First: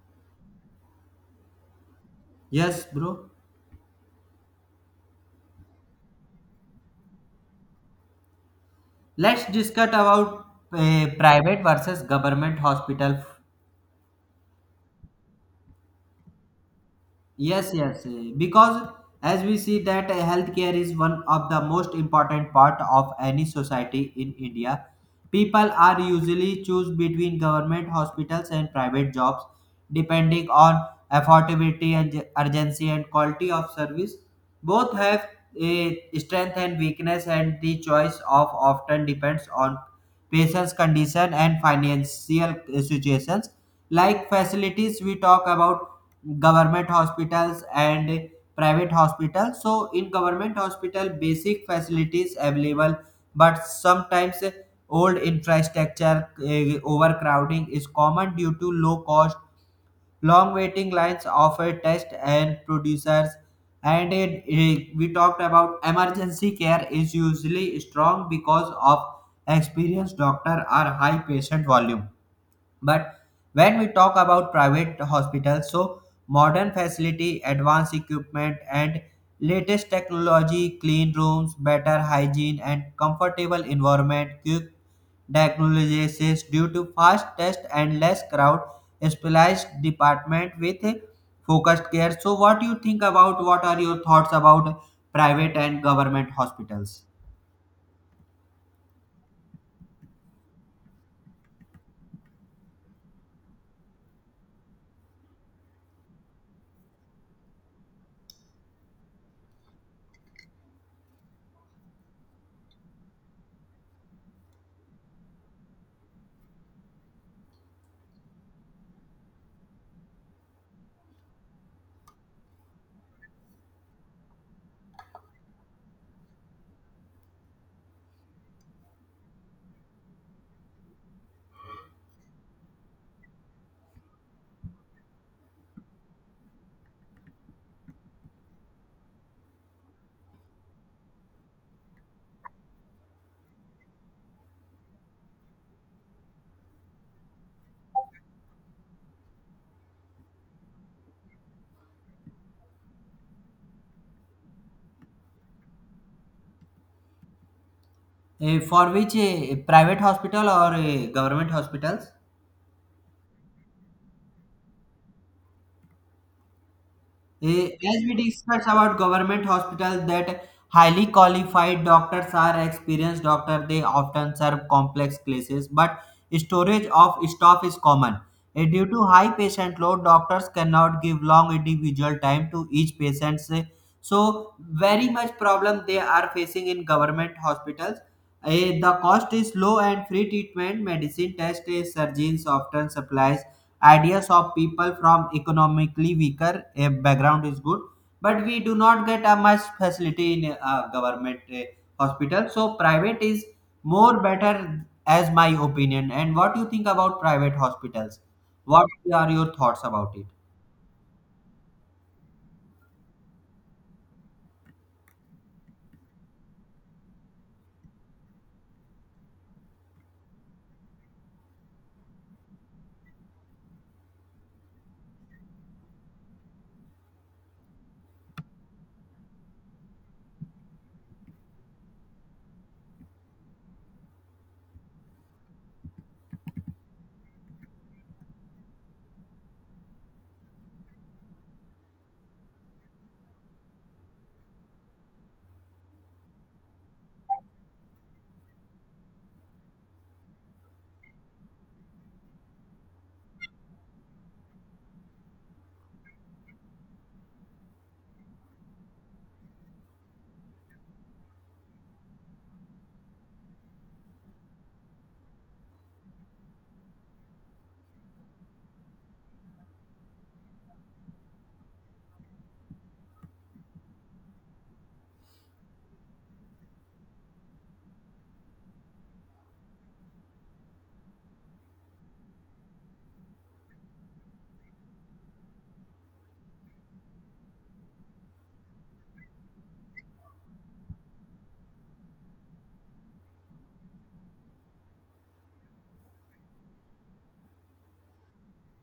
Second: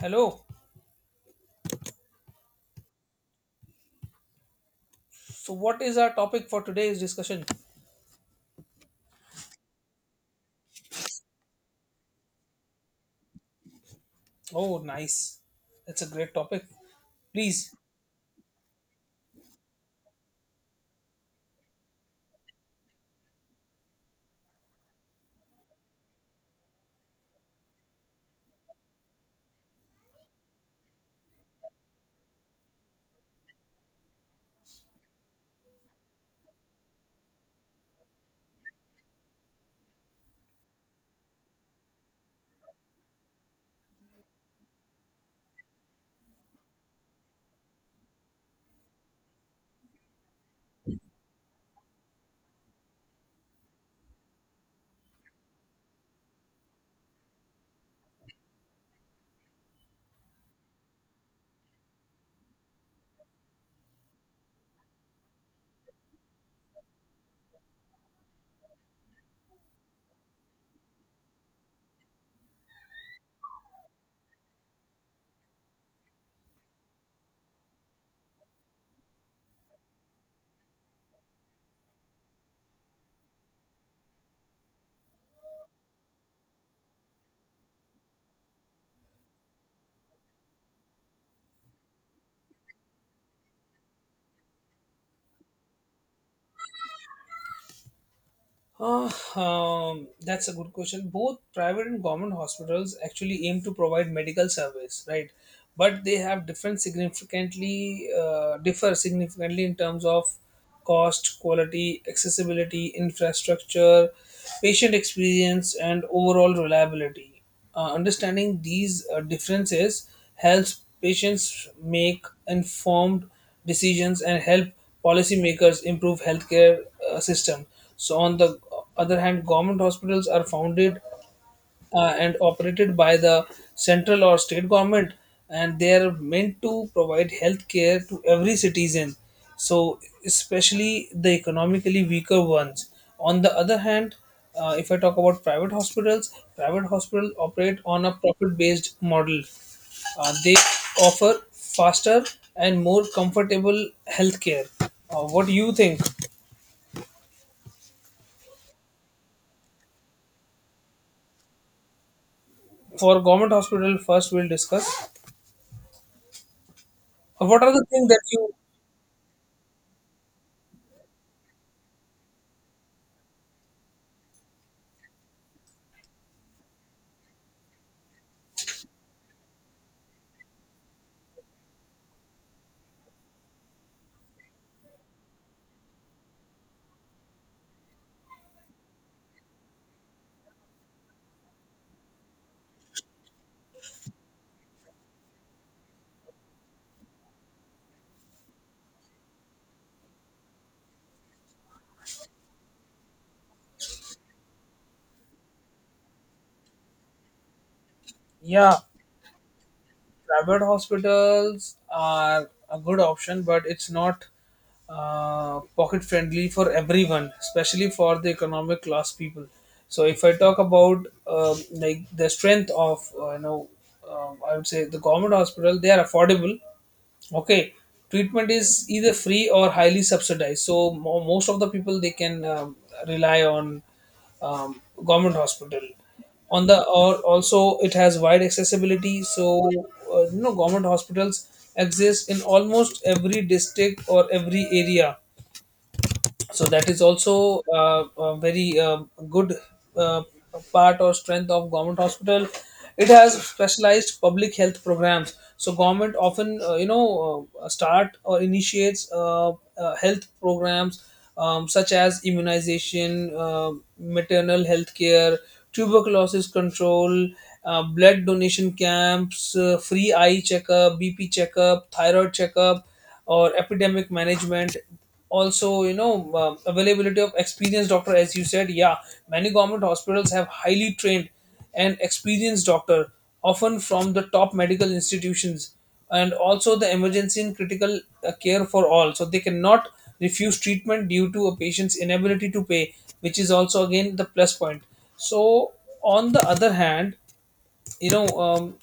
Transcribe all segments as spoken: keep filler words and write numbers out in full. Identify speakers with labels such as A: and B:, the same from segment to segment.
A: Hello.
B: Yes, bro.
A: So, what is our topic for today's discussion?
B: Let's discuss about uh, private versus government hospital.
A: Oh, nice. That's a great topic.
B: Yes,
A: Please.
B: yes. eh, Because as we see that uh, healthcare is one of the most important part of any society in India. People are usually choose between government hospitals and private jobs depending on affordability and j- urgency and quality of service. Both have a strength and weakness and the choice of often depends on patient's condition and financial situations like facilities we talk about government hospitals and private hospitals. So in government hospital basic facilities available, but sometimes old infrastructure, uh, overcrowding is common due to low cost. Long waiting lines offer test and producers, and it, it- we talked about emergency care is usually strong because of experienced doctor or high patient volume. But when we talk about private hospitals, so modern facility, advanced equipment, and latest technology, clean rooms, better hygiene, and comfortable environment, quick diagnosis due to fast test and less crowd, specialized department with focused care. So, what do you think about? What are your thoughts about private and government hospitals?
A: Uh, um, that's a good question. Both private and government hospitals actually aim to provide medical service, right? But they have different significantly uh, differ significantly in terms of cost, quality, accessibility, infrastructure, patient experience, and overall reliability. Uh, understanding these uh, differences helps patients make informed decisions and help policymakers improve healthcare uh, system. So, on the other hand, government hospitals are founded uh, and operated by the central or state government, and they are meant to provide health care to every citizen, so especially the economically weaker ones. On the other hand, uh, if I talk about private hospitals, private hospitals operate on a profit based model. Uh, they offer faster and more comfortable health care. Uh, what do you think?
B: Eh, for which eh, private hospital or eh, government hospitals?
A: For government hospital first we'll discuss. Uh, what
B: Eh,
A: are the
B: As
A: things
B: we
A: that you
B: discussed about government hospitals, that highly qualified doctors are experienced doctors. They often serve complex cases, but storage of staff is common. Eh, Due to high patient load, doctors cannot give long individual time to each patient. So, very much problem they are facing in government hospitals. Eh, the cost is low and free treatment medicine test eh, surgeons often supplies ideas of people from economically weaker eh, background is good, but we do not get a much facility in a government eh, hospital. So private is more better as my opinion. And what you think about private hospitals?
A: yeah.
B: What are your thoughts about it?
A: Private hospitals are a good option, but it's not uh, pocket friendly for everyone, especially for the economic class people. So if I talk about um like the strength of uh, you know, um I would say the government hospital, they are affordable. Okay, treatment is either free or highly subsidized. So mo- most of the people they can um, rely on um, government hospital. On the or also it has wide accessibility. So uh, you know government hospitals exist in almost every district or every area, so that is also uh, a very uh, good uh, part or strength of government hospital. It has specialized public health programs, so government often uh, you know uh, start or initiates uh, uh, health programs, um, such as immunization, uh, maternal health care, tuberculosis control, uh, blood donation camps, uh, free eye checkup, bp checkup, thyroid checkup, or epidemic management. Also you know uh, availability of experienced doctor, as you said, yeah, many government hospitals have highly trained and experienced doctor, often from the top medical institutions. And also the emergency and critical uh, care for all, so they cannot refuse treatment due to a patient's inability to pay, which is also again the plus point. So on the other hand, you know, um,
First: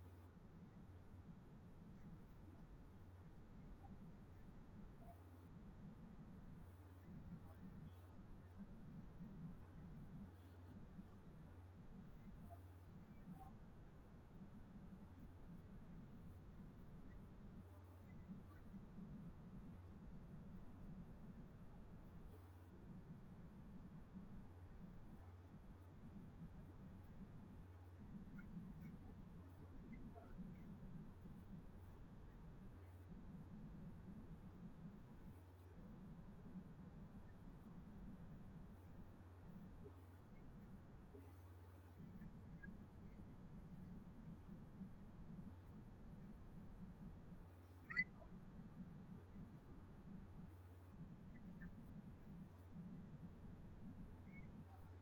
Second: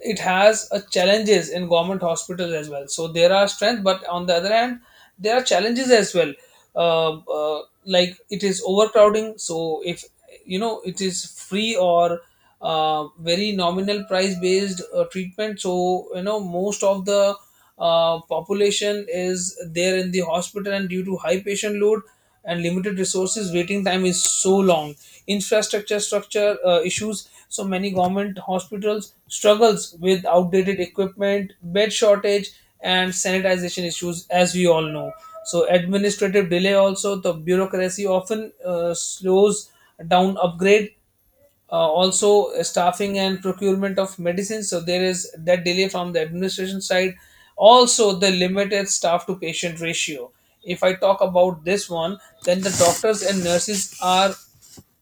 A: it has uh, challenges in government hospitals as well. So there are strengths, but on the other hand there are challenges as well. Uh, uh, like it is overcrowding. So if you know it is free or uh, very nominal price based uh, treatment, so you know most of the uh, population is there in the hospital, and due to high patient load and limited resources waiting time is so long. Infrastructure structure uh, issues, so many government hospitals struggles with outdated equipment, bed shortage, and sanitization issues, as we all know. So administrative delay, also the bureaucracy often uh, slows down upgrade, uh, also uh, staffing and procurement of medicines, so there is that delay from the administration side. Also the limited staff to patient ratio, if I talk about this one, then the doctors and nurses are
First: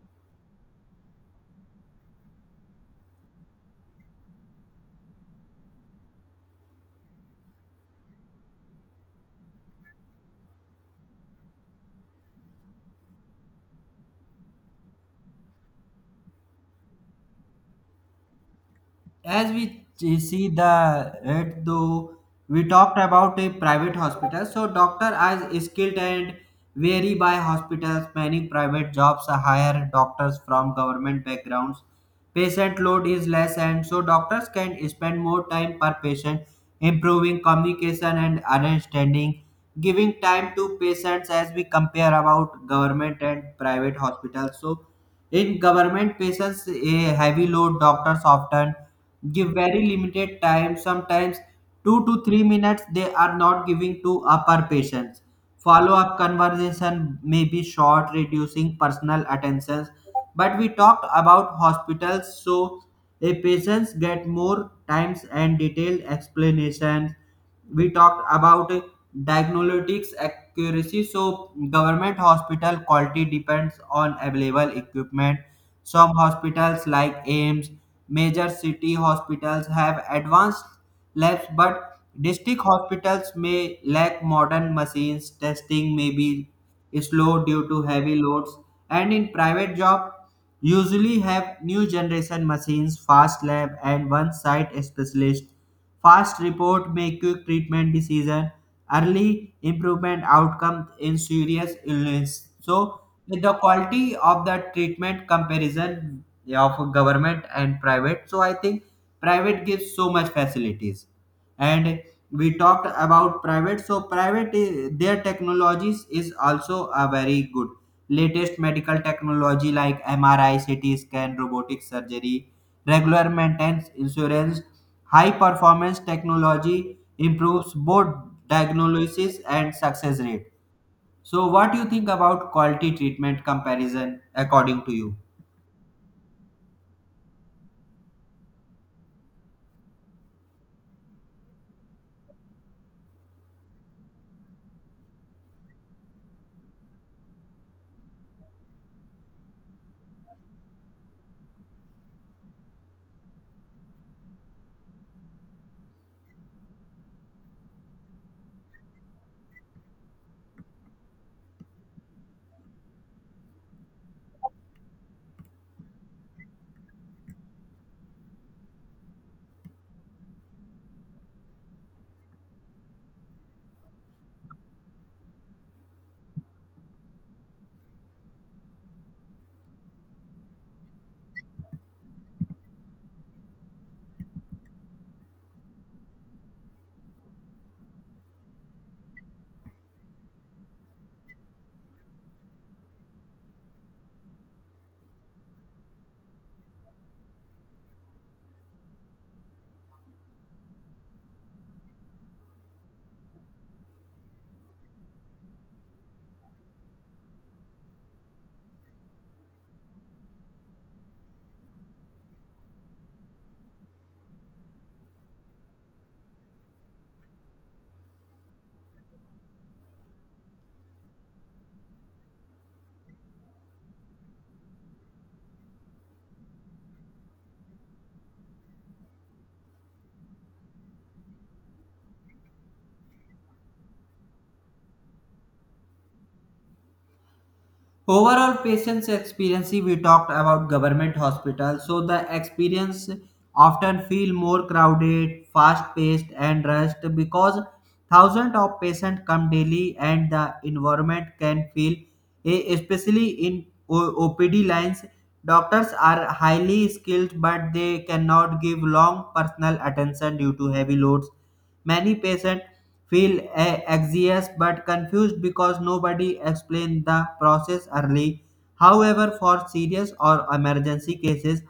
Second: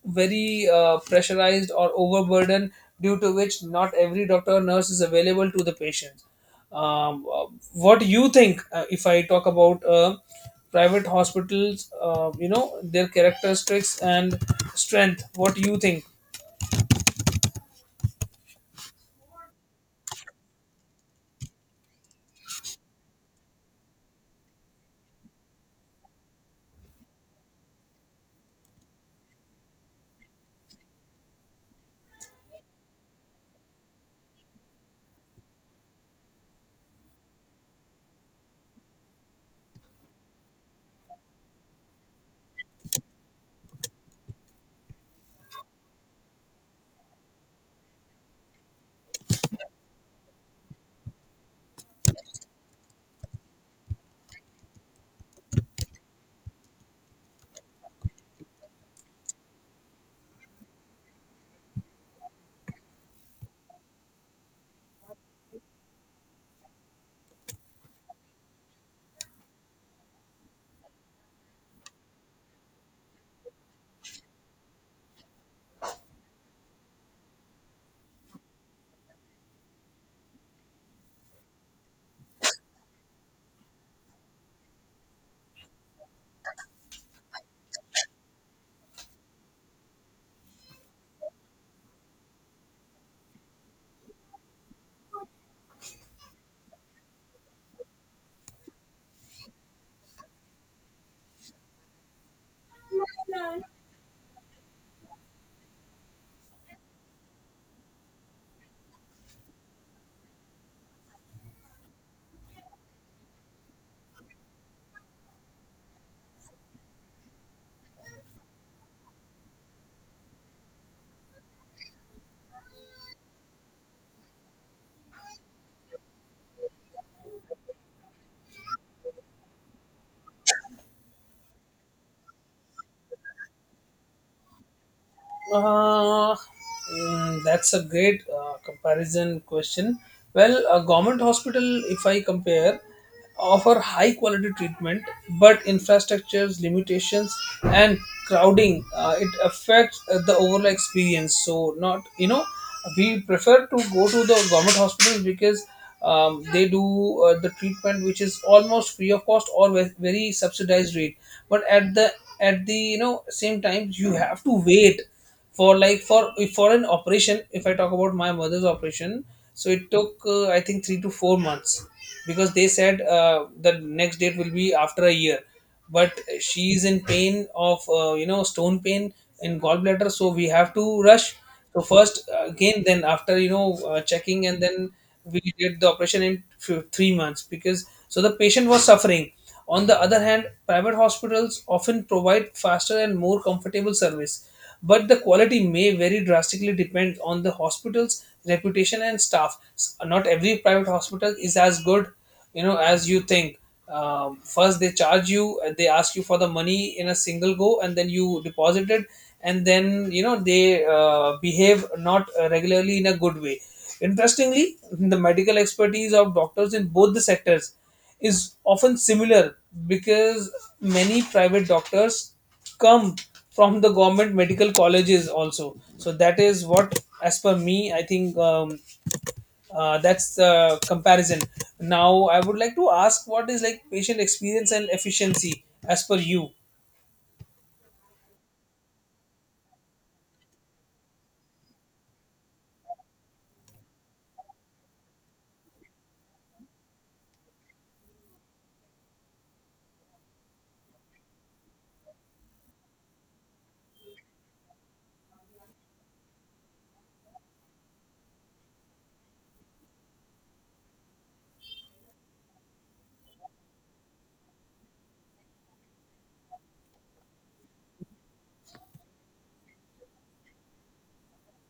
A: very uh, pressurized or overburdened, due to which not every doctor or nurse is available to the patients. um, uh, what do you think? Uh, if I talk about uh, private hospitals, uh, you know their characteristics and strength, what do you think?
B: As we ch- see the right though, we talked about a private hospital. So doctor are skilled and vary by hospitals. Many private jobs hire doctors from government backgrounds. Patient load is less and so doctors can spend more time per patient, improving communication and understanding, giving time to patients. As we compare about government and private hospitals, so in government patients a heavy load, doctors often give very limited time, sometimes two to three minutes they are not giving to upper patients. Follow up conversation may be short, reducing personal attentions. But we talked about hospitals, so a patients get more times and detailed explanations. We talked about diagnostics accuracy, so government hospital quality depends on available equipment. Some hospitals like aims, major city hospitals have advanced labs, but district hospitals may lack modern machines, testing may be slow due to heavy loads. And in private job usually have new generation machines, fast lab, and one site specialist. Fast report make quick treatment decision, early improvement outcome in serious illness. So with the quality of the treatment comparison, yeah, of government and private, so I think private gives so much facilities. And we talked about private, so private i- their technologies is also a very good latest medical technology like mri ct scan robotic surgery, regular maintenance insurance, high performance technology improves both diagnosis and success rate. So what do you think about quality treatment comparison according to you?
A: Uh, mm, that's a great uh, comparison question. Well, a government hospital, if I compare, offer high quality treatment, but infrastructures limitations and crowding, uh, it affects uh, the overall experience. So not you know we prefer to go to the government hospitals because um, they do uh, the treatment which is almost free of cost or ve- very subsidized rate. But at the at the you know same time you have to wait for like for for an operation. If I talk about my mother's operation, so it took uh, I think three to four months, because they said uh, the next date will be after a year, but she is in pain of uh, you know stone pain in gallbladder, so we have to rush. So first uh, again then after you know uh, checking and then we did the operation in few, three months, because so the patient was suffering. On the other hand, private hospitals often provide faster and more comfortable service, but the quality may vary drastically depend on the hospital's reputation and staff. S- Not every private hospital is as good, you know, as you think. Um, first, they charge you, and they ask you for the money in a single go, and then you deposit it, and then you know they uh, behave not uh, regularly in a good way. Interestingly, the medical expertise of doctors in both the sectors is often similar, because many private doctors come from the government medical colleges also. So that is what, as per me, I think, um, uh, that's the comparison. Now I would like to ask, what is like patient experience and efficiency as per you?
B: Overall patient's experience, we talked about government hospitals, so the experience often feel more crowded, fast-paced and rushed, because thousands of patients come daily and the environment can feel, e- especially in O- OPD lines, doctors are highly skilled but they cannot give long personal attention due to heavy loads. Many patients feel a- anxious but confused because nobody explained the process early. However, for serious or emergency cases,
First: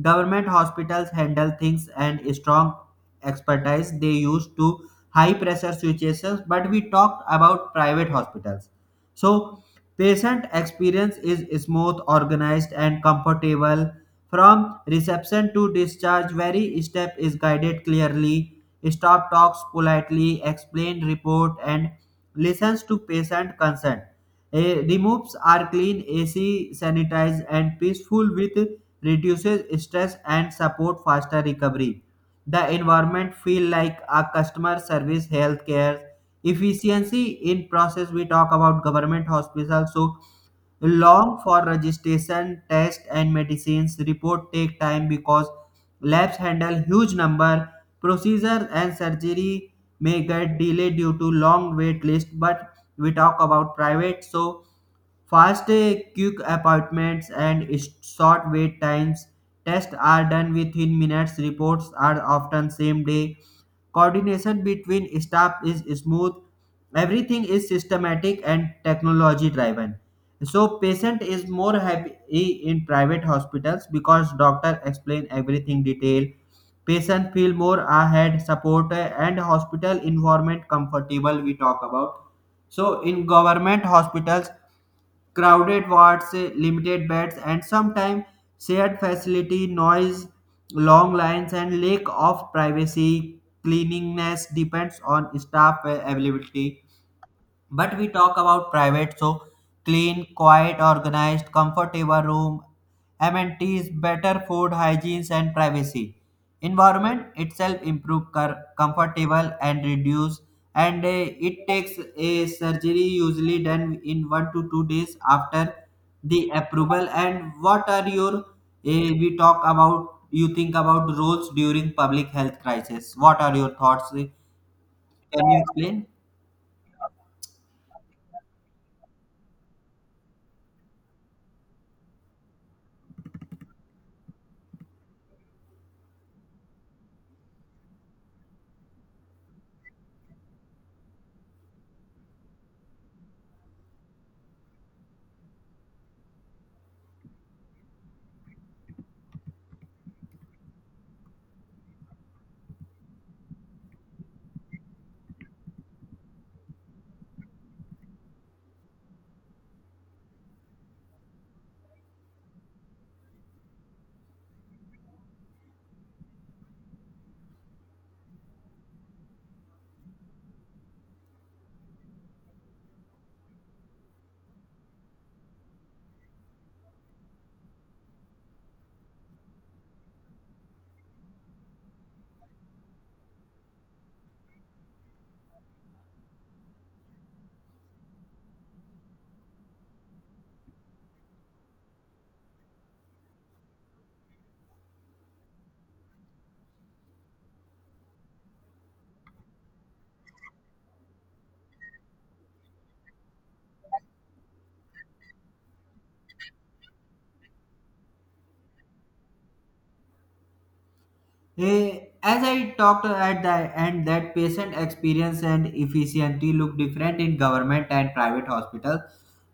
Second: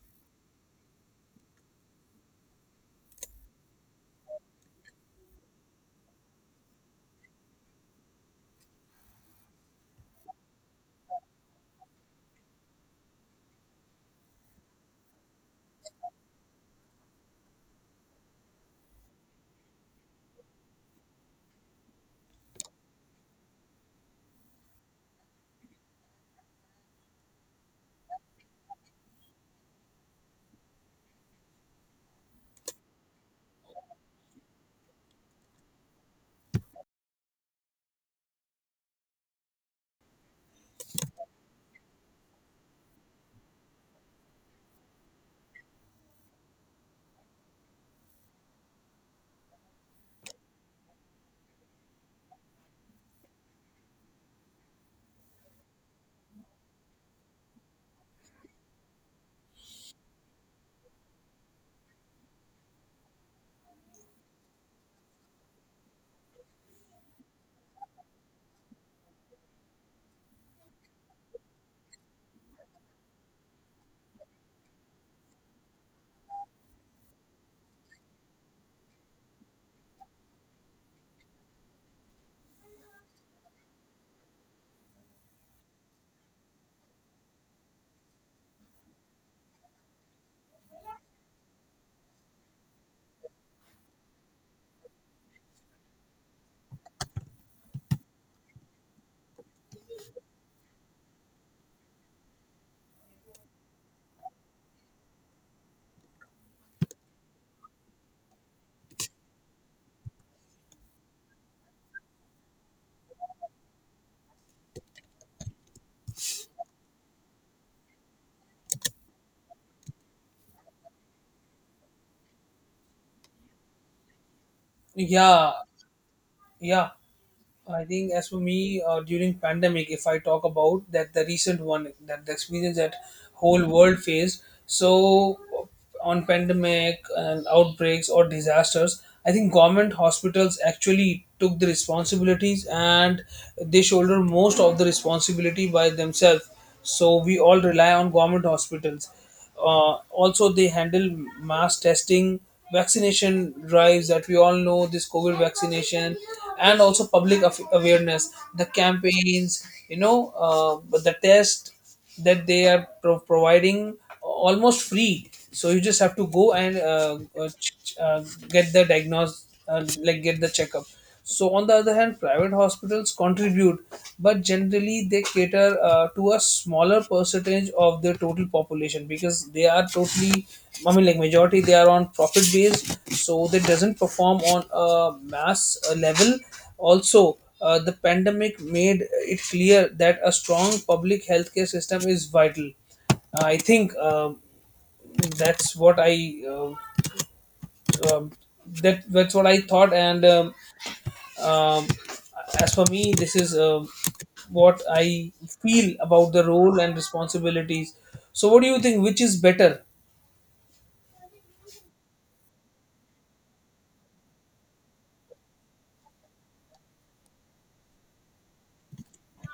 B: government hospitals handle things and strong expertise they use to high pressure situations. But we talked about private hospitals, so patient experience is smooth, organized, and comfortable. From reception to discharge, every step is guided clearly. Staff talks politely, explains report, and listens to patient consent. Eh, removes are clean, A C, sanitized, and peaceful, with reduces stress and support faster recovery. The environment feel like a customer service healthcare efficiency in process. We talk about government hospitals, so long for registration test and medicines report take time because labs handle huge number, procedure and surgery may get delayed due to long wait list. But we talk about private, so fast, uh, quick appointments and short wait times. Tests are done within minutes. Reports are often same day. Coordination between staff is smooth. Everything is systematic and technology driven. So patient is more happy in private hospitals because doctor explain everything detail. Patient feel more ahead support uh, and hospital environment comfortable we talk about. So in government hospitals, crowded wards, eh, limited beds, and sometimes shared facility, noise, long lines, and lack of privacy. Cleanliness depends on staff eh, availability. But we talk about private, so clean, quiet, organized, comfortable room, amenities, better food, hygiene, and privacy. Environment itself improve cur- comfortable and reduce, and uh, it takes a surgery usually done in one to two days after the approval. And what are your uh, we talk about? You think about roles during public health crisis. What are your thoughts? Can
A: Yeah.
B: you explain?
A: Yeah, I think as for me, uh, during pandemic, if I talk about that, the recent one, that the experience that whole world faced. So on pandemic and outbreaks or disasters, I think government hospitals actually took the responsibilities and they shoulder most of the responsibility by themselves. So we all rely on government hospitals. Uh, also they handle mass testing, vaccination drives, that we all know this covid vaccination, and also public af- awareness the campaigns, you know, uh, but the test that they are pro- providing almost free. So you just have to go and uh, uh, ch- ch- uh, get the diagnosed, uh, like get the checkup. So on the other hand, private hospitals contribute, but generally they cater uh, to a smaller percentage of the total population, because they are totally, I mean, like majority they are on profit base, so they doesn't perform on a mass uh, level. Also, uh, the pandemic made it clear that a strong public healthcare system is vital. Uh, I think um that's what I um um, that that's what I thought, and um, um, as for me, this is um what I feel about the role and responsibilities. So, what do you think? Which is better?
B: Eh, As I talked at the end, that patient experience and efficiency look different in government and private hospitals.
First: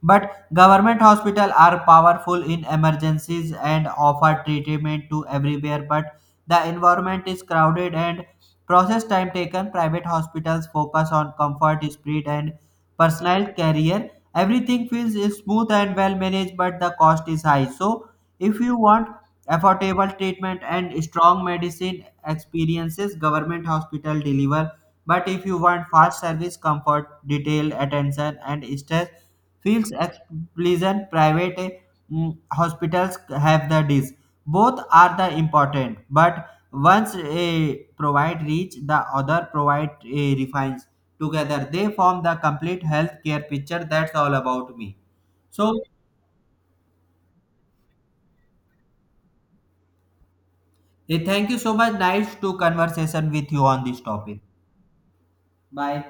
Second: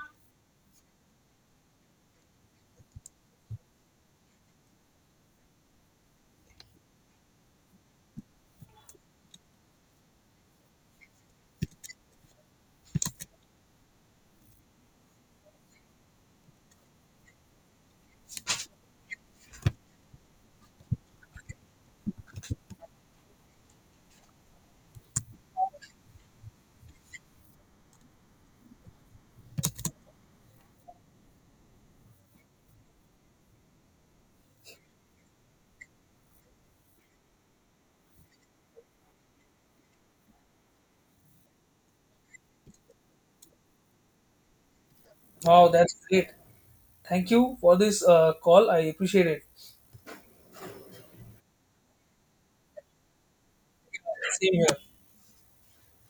B: But government hospitals are powerful in emergencies and offer treatment to everywhere. But the environment is crowded and process time taken. Private hospitals focus on comfort, speed, and personal career. Everything feels smooth and well managed, but the cost is high. So, if you want affordable treatment and strong medicine experiences, government hospital deliver. But if you want fast service, comfort, detailed attention and stress feels pleasant, private, mm, hospitals have the dis. Both are the important, but once a provide reach, the other provide a refines. Together they form the complete healthcare picture. That's all about me.
A: Wow,
B: So
A: that's great. Thank you for this uh, call. I appreciate it.
B: eh, thank you so much. Nice to conversation with you on this topic.
A: Same here.
B: Bye.